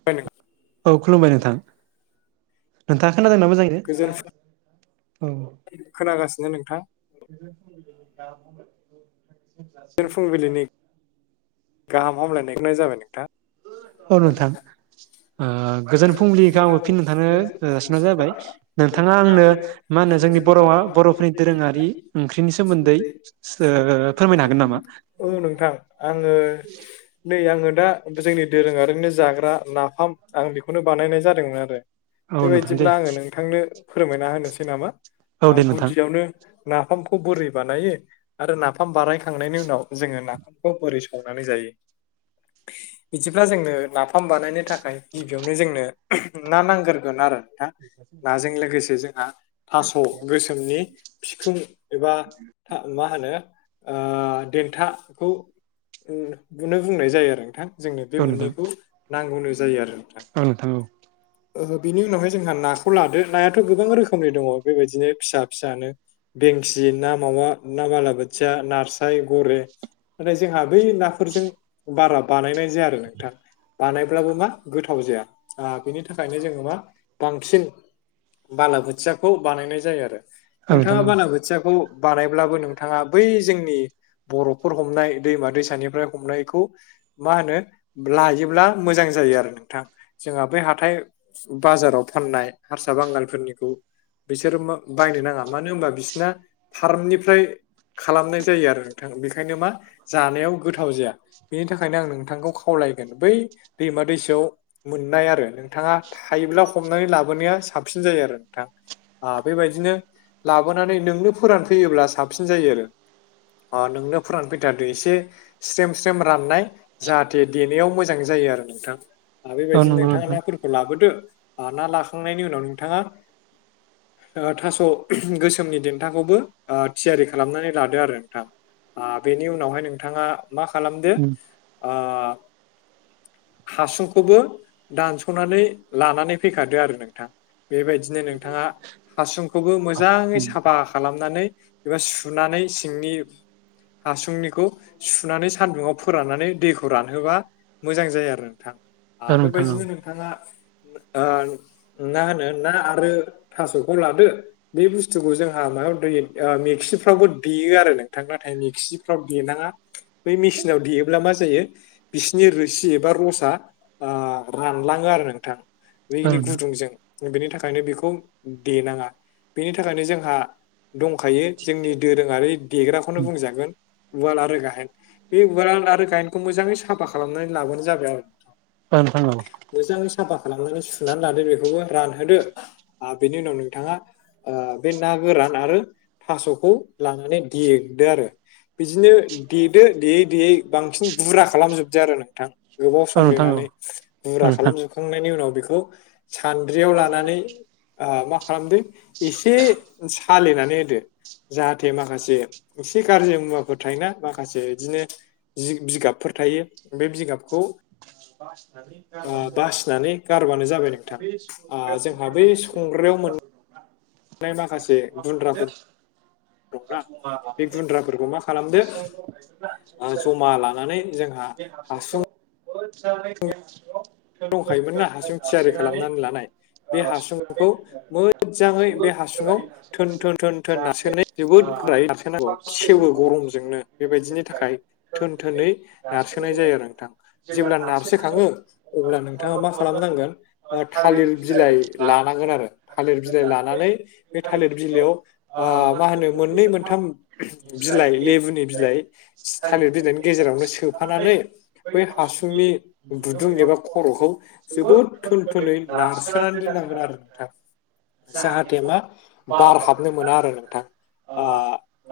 [inaudible] औ खुलुमबाय नोंथां नोंथाङा खोनादों ना गोजोन मोजाङैनो औ खोनागासिनो नोंथां [inaudible] गोजोन फुंबिलिनि गाहाम हामलायनायखौ बावहरग्रोनाय जाबाय नोंथां अ नोंथां गोजोन फुंबिलिखौ आंबो फिन नोंथांनो जासिनाय जाबाय नोंथाङा आंनो मा होनो जोंनि बर'आ बर'फोरनि दोरोङारि ओंख्रिनि सोमोन्दै फोरमायनो हागोन नामा औ नोंथां आङो नै आङो दा जोंनि दोरोङारिनिनो जाग्रा नाफाम आं बेखौनो बानायनाय जादोंमोन आरो औ नोंथां दे बेबायदिब्ला आङो नों नोंथांनो फोरमायना होनोसै नामा औ दे नोंथां गुदियावनो नाफामखौ बोरै बानायो आरो नाफाम बानायखांनायनि उनाव जोङो नाफामखौ बोरै संनानै जायो बिदिब्ला जोंनो नाफाम बानायनो थाखाय गिबियावनो जोंनो ना नांग्रगोन आरो नोंथा नाजों लोगोसे जोंहा थास' गोसोमनि बिखुं एबा मा होनो देथाखौनो बुंनाय जायो आरो नोंथां। जोंनो बे औ मोननैखौ नांगौनो जायो आरो आं नंगौ। ओहो बिनि उनावहाय जोंहा नाखौ लादो नायाथ' गोबां रोखोमनि दङ बेबायदिनो फिसा फिसानो। बेंसि ना, मावा ना, बालाबोथिया, नास्राय, गोरै नाथाय जोंहा बै नाफोरजों बारा बानायनाय जाया आरो नोंथां बानायब्लाबो मा गोथाव जाया बिनि थाखायनो जोङो मा बांसिन बालाबोथियाखौ बानायनाय जायो आरो औ नोंथां नोंथाङा औ बालाबोथिया खोथियाखौ बानायब्लाबो नोंथाङा बै जोंनि बर'फोर हमनाय दैमा दैसानिफ्राय हमनायखौ मा होनो लायोब्ला मोजां जायो आरो नथां जोंहा बै हाथाय बाजाराव फाननाय हारसा बांगालफोरनिखौ बिसोरो बायनो नाङा मानो होनबा बिसोरना फार्मनिफ्राय खालामनाय जायो आरो नोंथां बेखायनो मा जानायाव गोथाव जाया। बेनि थाखायनो आं नोंथांखौ खावलायगोन बै दैमा दैसायाव मोननाय आरो नोंथाङा थायोब्ला हमनानै लाबोनाया साबसिन जायो आरो नोंथां। बेबायदिनो लाबोनानै नोंनो फोरानफैयोब्ला साबसिन जायो आरो नोंनो फोरानफैथारदो एसे स्रेम स्रेम राननाय जाहाथे देनायाव मोजां जायो आरो नोंथां। आरो औ बेबायदिनो नंगौ नोंथाङा नोंथां नाफोरखौ लाबोदो ना लाखांनायनि उनाव नोंथाङा थास' गोसोमनि देंथाखौबो थियारि खालामनानै लादो आरो नोंथां। बेनि उनावहाय नोंथाङा मा खालामदो उम हासुंखौ खौबो दानस'नानै लानानै फैखादो आरो नोंथां बेबायदिनो नोंथाङा हासुंखौबो मोजाङै उम साफा खालामनानै एबा सुनानै सिंनि हासुंनिखौ सुनानै सान्दुंङाव फोराननानै दैखौ रानहोब्ला मोजां जाया आरो नोंथां औ नोंथां औ बेबायदिनो नोंथाङा मा होनो ना आरो थास'खौ लादो। बे बुस्थुखौ जोंहा माबायाव दै मेक्सिफ्रावबो देयो आरो नोंथां नाथाय मेक्सिफ्राव देनाङा बै मेचिनाव देयोब्ला मा जायो बिसिनि रोसि एबा रसा रानलाङो आरो नोंथां औ बनि नोंथां गुदुंजों बेनि थाखायनो बेखौ दनाङा बेनि थाखायनो जोंहा दंखायो जोंनि दोरोङारि देग्राखौनो बुंजागोन। उवाल आरो गायेन बे उवाल आरो गायेनखौ मोजाङै साफा खालामनानै लाबानो जाबाय आरो जागोन थां मोजाङै साफा खालामनानै सुनानै लादो बेखौबो रानहोदो बेनि उनाव नोंथाङा बे ना गोरान आरो थास'खौ लानानै देदो आरो बिदिनो देदो देयै देयै बांसिन बुरा खालामजोबदो आरो नोंथां। गोबाव औ सम नोंथां औ लिरनानै औ मुरा नोंथां खालामजोबखांनायनि उनाव बेखौ सानद्रियाव लानानै मा खालामदों एसे सााललिनानै होदो जाहाथे माखासे एसे गाज्रि मुवाफोर थायोना माखासे बिदिनो जि बिजगाबफोर थायो बे बिगाबखौ बासिनानै गारबानो जाबाय नोंथां जोंहा बै संग्रायाव मोन माखासे गुन्द्राफोर दंना जमा बे लानानै गुन्द्राफोरखौ जोंहा मा खालामदो हासल' ओ जमा लानानै जोंहा गायोनारि हासुं लानो होन [unintelligible] दंखायोमोन ना हारसिं थियारि खालामनानै लानाय। बे हासुंखौ मोजाङै बे हासुङाव थोन थोन थोन थोन नासोननाय जोबोद गोरायसोनांगौ सेबो गरमजोंनो बेबायदिनि थाखाय थोन थोनै नारसोनाय जायो आरो नोंथां जेब्ला नारसोखाङो। अब्ला नोंथाङा मा खालामनांगोन थालिर बिलाइ लानांगोन आरो थालिर बिलाइ लानानै। बे थालिर बिलाइयाव आ मा होनो मोननै मोनथाम बिलाइ लेबुनि बिलाइ थालिर बिलाइनि गेजेरावनो सोफानानै बै हासुंनि गुदुं एबा खर'खौ जोबोद थोन थुनै नारसोनानै दोननांगोन आरो नोंथां। जाहाथे मा बार हाबनो मोना आरो नोंथां।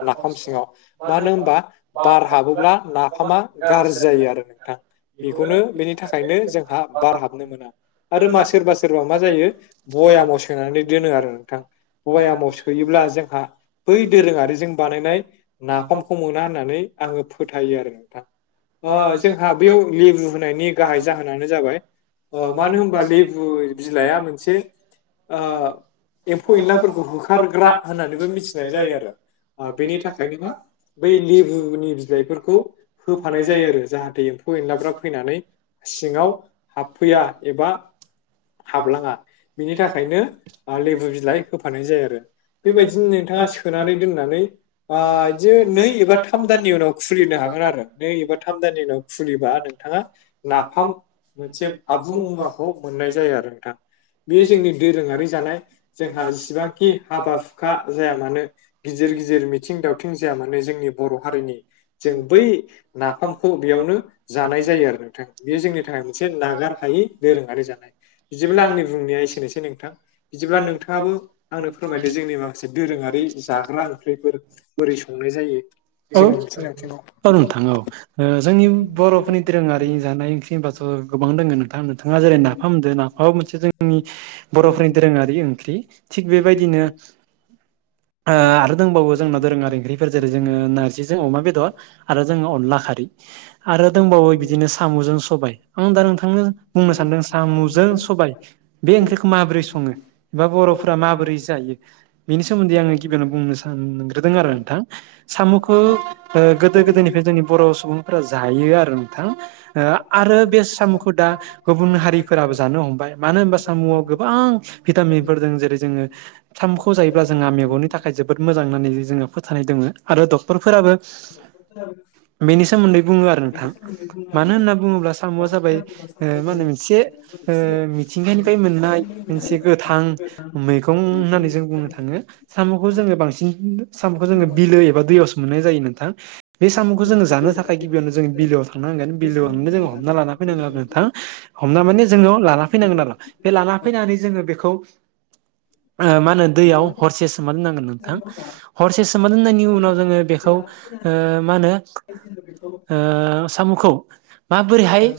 नाफाम सिङाव मानो होनबा बार हाबोब्ला नाफामा। गाज्रि जायो आरो नोंथां बेखौनो बेनि थाखायनो जों बार हाबनो मोना आरो मा सोरबा सोरबा मा जायो भयामाव सोनानै दोनो आरो नोंथां। गवाइामाव सोयोब्ला जोंहा बै दोरोङारिजों बानायनाय नाफामखौ मोना होननानै आङो फोथायो आरो नोंथां जोंहा बेयाव लेबु होनायनि गाहाय जाहोन। जाबाय मानो होनबा लेबु बिलाइआ मोनसे। एम्फौ एनलाफोरखौ होखारग्रा होननानैबो मिथिनाय जायो आरो। बेनि थाखायनोा बै लेबुनि बिलाइफोरखौ होफानाय जायो आरो जाहाथे। फ एनलाब्रा फैनानै सिङाव हाबफैया एबा हाबलाङा बिनि थाखायनो लेबु बिलाइ होफानाय जायो आरो। बेबायदिनो नोंथाङा सोनानै दोननानै बिदि नै एबा थाम दाननि उनाव खुलिनो हागोन आरो। नै एबा थाम दाननि उनाव खुलिबा नोंथाङा नाफाम मोनसे आबुं मुवाखौ मोननाय जायो आरो नोंथां। बे जोंनि दोरोङारि जानाय जोंहा जिेसिबांखि हाबा हुखा जाया मानो। गिदिर गिदिर मिथिं दावथिं जाया माने जोंनि बर' हारिनि जों बै नाफामखौ बेयावनो। जानाय जायो आरो नोंथां। बेयो जोंनि थाखाय मोनसे नागार हायि दोरोङारि जानाय बिदिब्ला आंनि बुंनाया एसेनोसै नोंथां। बिदिब्ला नोंथाङाबो आंनो फोरमायदो जोंनि माखासे दोरोङारि जाग्रा ओंख्रिफोर। बोरै संनाय जायो। औ जोंनि बिथिं आथिङाव औ नोंथां औ जोंनि बर'फोरनि दोरोङारि जानाय ओंख्रि होनबाथ' गोबां दङ नोंथां नोंथाङा जेरै नामदो ना म मोनसे जोंनि बर'फोरनि दोरोङारि ओंख्रि थिग बेबायदिनो आरो दंबावो जोंनाव दोरोङारि ओंख्रिरिफोर जेरै जोङो नारजिजों अमा बेदर। आरो जोङो अनला खारै आरो दंबावो बिदिनो साम'जों सबाय आं दा नोंथांनो बुंनो सानदों साम'जों सबाय बे ओंख्रिखौ माबोरै सङो बा बर'फोरा माबोरै जायो। बेनि सोमोन्दै आङो गिबियावनो बुंनो सानग्रोदों आरो नोंथां साम'खौ गोदो गोदायनिफ्राय जोंनि बर' सुबुंफोरा जायो आरो नोंथां। ओ आरो बे साम'खौ दा गुबुन हारिफोराबो जानो हमबाय मानो होनबा सामुआव गोबां भिटामिनफोर द जेरै जोङो। साथथामखौ जायोब्ला जोंहा मेगननि थाखाय जोबोद मोजां होननानै जोङो फोथायनाय दङ। आरो डक्टरफोराबो बेनि सोमोन्दै बुङो आरो नोंथां। मानो होनना बुङोब्ला साम'आ जाबाय मा होनो मोनसे मिथिंगानिफ्राय मोननाय। मोनसे गोथां मैगं होननानै जों बुंनो थाङो साम'खौ जोङो बांसिन साम'खौ जोङो बिलो एबा दैयावसो मोननाय जायो नोंथां। बे साम'खौ जोङो जानो थाखाय गिबियावनो जोङ बिोआव थांनांगोन बिलोयाव थांनो जों हमना लान फैांगोन आरो नथ हमना माने जोङो लाना फैनांगोन आरो बे लाना फैनानै जोङो बेखौ मा होनो दैयाव हरसे सोमा दोननांगोन नोंथां। हरसे सोमोन होननायनि उनाव जोङो बेखौ मा होनो साम'खौ माबोरैहाय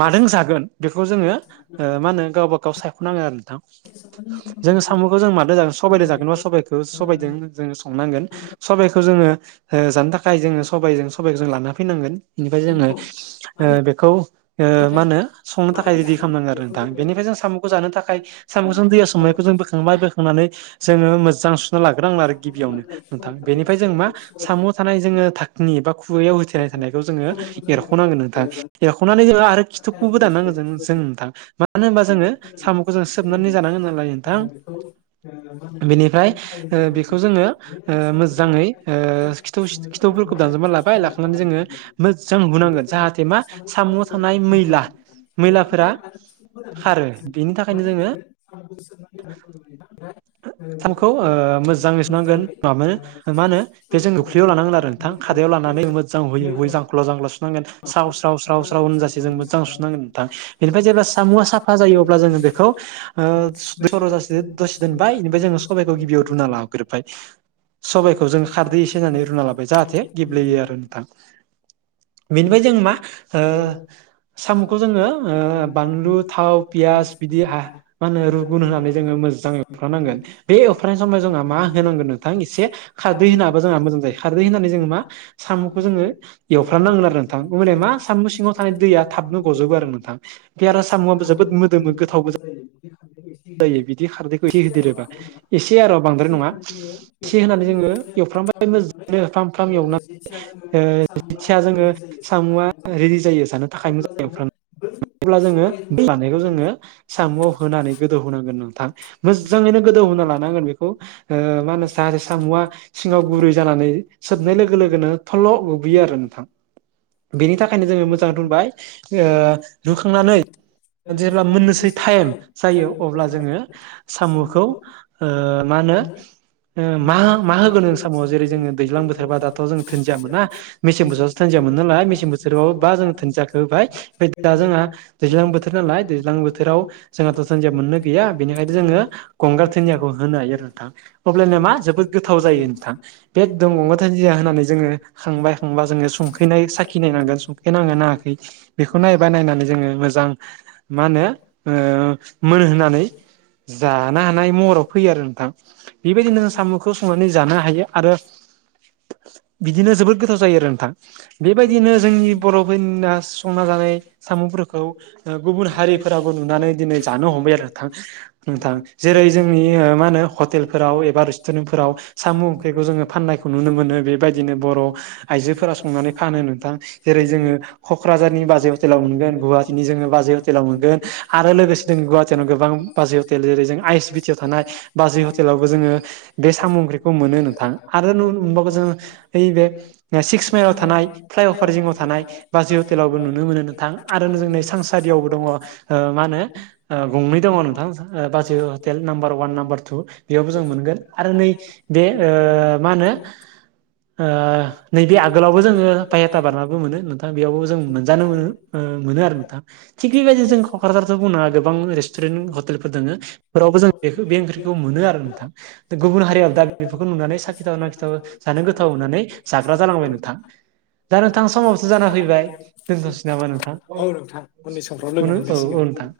मादों जागोन बेखौ जोङो मा होनो गावबा गाव सायख'नाङो आरो नोंथां। जों साम'खौ जों मो जाग सबबायजों जागोनबा सबाइखौ सबबायदों जोङो संनांगोन सबाइखौ जोङो जानो थाखाय जोङो सबजों सबाइखौ जों लाना फैनांगोन ओमफ्राय जोङो बेखौ मा होनो संनो थाखाय रेडि खालामनांगो आरो नोंथां बेनिफ्राय जों साम'खौ जानो थाखाय साम साम दैया संनायखौ जों बोखांबाय बोखांनानै जोङो मोजां सुना लाग्रोनांगोन आरो गिबियावनो नोंथां बेनिफ्राय जों मा साम' थानाय जोङो नि बा खुगायाव होथनाय थानायखौ जोङो एरख'नांगोन नोंथां एरख'नानै जोङो आरो खिथुखौबो दाननांग जों जों नोंथां मानो होनबा जोङो साम'खौ जों सोबनानै जानांगोन नालाय नोंथां [unintelligible] बेनिफ्राय बेखौ जोङो मोजांयै खिथौफोरखौ दानजोबनानै लाबाय लाखांनानै जोङो जों हुनांगोन जाहाथे मा सामुआव थानाय मैला मैलाफोरा खारो बेनि थाखायनो जोङो [unintelligible] द [unintelligible] थानखौ मोजाङै सुनांगोन माबानो मा होनो बे जों लानांगोन आरो नोंथां खादायाव लानानै मोजां हुयै हुयै जांख्रिनानै सख्ल' संख्ल सुनांगोन साव स्राव स्राव स्राव होनजासे जों मोजां सुनांगोन नोंथां बेनिफ्राय जेब्ला सामुआ साफा जायो अब्ला जोङो बेखौ सर'जासे दसे दोनबाय बेनिफ्राय जोङो सबाइखौ गिबियाव रुना ला गोरोबबाय सबायाइखौ जों खारदै एसे होननानै रुना लाबाय जाहाथे गेब्लेयो आरो नोंथां बेनिफ्राय जों मा साम'खौ जोङो बानलु थाव पियास बिदि मा होनो रुगुन होनानै जोङो मोजाङै एुखानांगोन बे एवफारनायनि समाव जोंहा मा होनांगोन नोंथां एसे खारदै होनाबा जोंहा मोजां जायो खारदै होननानै जोंङो मा साम'खौ जोङो एवफ्रामनांगोन आरो नोंथां होमबानिया मा साम सिंङाव थानाय दैया गजोबो आरोना नोंथां साम'आबो जोबोद मोदोमो गोथावबो जायो बिदि खारदैखौ एसे होदेरोबा [unintelligible] एसे आरो बांद्राय नङा एसे होनानै जोङो एवफ्रामबाय मोजां फ्राम फ्राम एवनानै ओ रेडि जायो [unintelligible] जानो थाखाय अब्ला मोजां जोङो एवफ्रामनानै बै अब्ला जोङो जानायखौ जोङो साम'आव होनानै गोदौ होनांगोन नोंथां मोजाङैनो गोदौ होनना लानांगोन बेखौ मानासाहारि सामुआ सिङाव गुरै जानानै सोबनाय लोगो लोगोनो थल' रुयो आरो नोंथां बेनि थाखायनो जोङो मोजां रुबाय रुखांनानै जेब्ला मोननोसै टाइम जायो अब्ला जोङो साम'खौ मा होनो आंङो मा मा होगोन नों समाव जेरै जोङो दैज्लां बोथोरबा दाथ' जों दोनजिया मोना मेसें बोथोरावसो थुनजिय मोन नालाय मेसें बोथोराव बा जोंोधनजयाखौ होबाय ओमफ्राय दा जोंहा दैज्लां बोथोर नालाय दैज्लां बोथोराव जोंहाथ' सानजिया मोननो गैया बेनिखायनो जोङो गंगार थुनियाखौ होनो हायो नोंथां अब्लानो मा जोबोद गोथाव जायो नोंथां बे दं गंग थाइजिया होननानै जोङो खांबाय बा ज सैनाय साखनायनांगोन संफनांगोन नाङाखै बेखौ नायबा नायनानै जोंङो मोजां मोजां मा होनो मोनहोनानै जानो हानाय महराव फैयो आरो नोंथां बेबायदिनो साम'खौ संनानै जानो हाथों आरो बिदिनो जोबोद गोथाव जायो आरो नोंथां बेबायदिनो जोंनि बर'फोरनि ना संना जानाय सामुंफोरखौ गुबुन हारिफोराबो नुनानै दिनै जानो हमबाय आरो नोंथां जेरै जोंनि मा होनो हटेलफोराव एबा रेस्टुरेन्टफोराव साम' ओंख्रिखौ जोङो फान्नायखौ नुनो मोनो बेबायदिनो बर' आइजोफोरा संनानै फानो नोंथां जेरै जोङो क'क्राझारनि बाजै हटेलाव मोनगोन गुवाहाटीनि जोङो बाजै हटेलाव मोनगोन आरो लोगोसे जों गुवाहाटियावनो गोबां बाजै हटेल जेरै जों आइस बिटियाव थानाय बाजै हटेलावबो जोङो बे साम' ओंख्रिखौ मोनो नोंथां आरो नु मोनबावगोन जोङो ओइबे सिक्स माइलाव थानाय फ्लाइअभार जिङाव थानाय बाजै हटेलावबो नुनो मोनो नोंथां आरो जोंनि सानसारियावबो दङ ओ मा होनो ओ गंनै दङ नोंथां बाजै hotel number one number two बेयावबो जों मोनगोन आरो नै बे ओ मा होनो ओ नैबे आगोलावबो जोङो बायहाथा बारनाबो मोनो नोंथा बेयावबो जों मोनजानो मोनो मोनो आरो नोंथां थिग बेबायदिनो जों क'क्राझाराव' बुंनोङा गोबां रेस्टुरेन हटेलफोर दङो बेफोरावबो जों बे बे ओंख्रिखौ मोनो आरो नोंथां दा गुबुन हारियाव दा बेफोरखौ नुनानै साखिथाव नाखिथाव जानो गोथाव होननानै जाग्रा जालांबाय नोंथां दा नोंथां समावसो जाना फैबाय दोनथ'सै नामा नोंथां औ नोंथां उननि समफ्राव लोगो औ मोनलायसिगोन नोंथां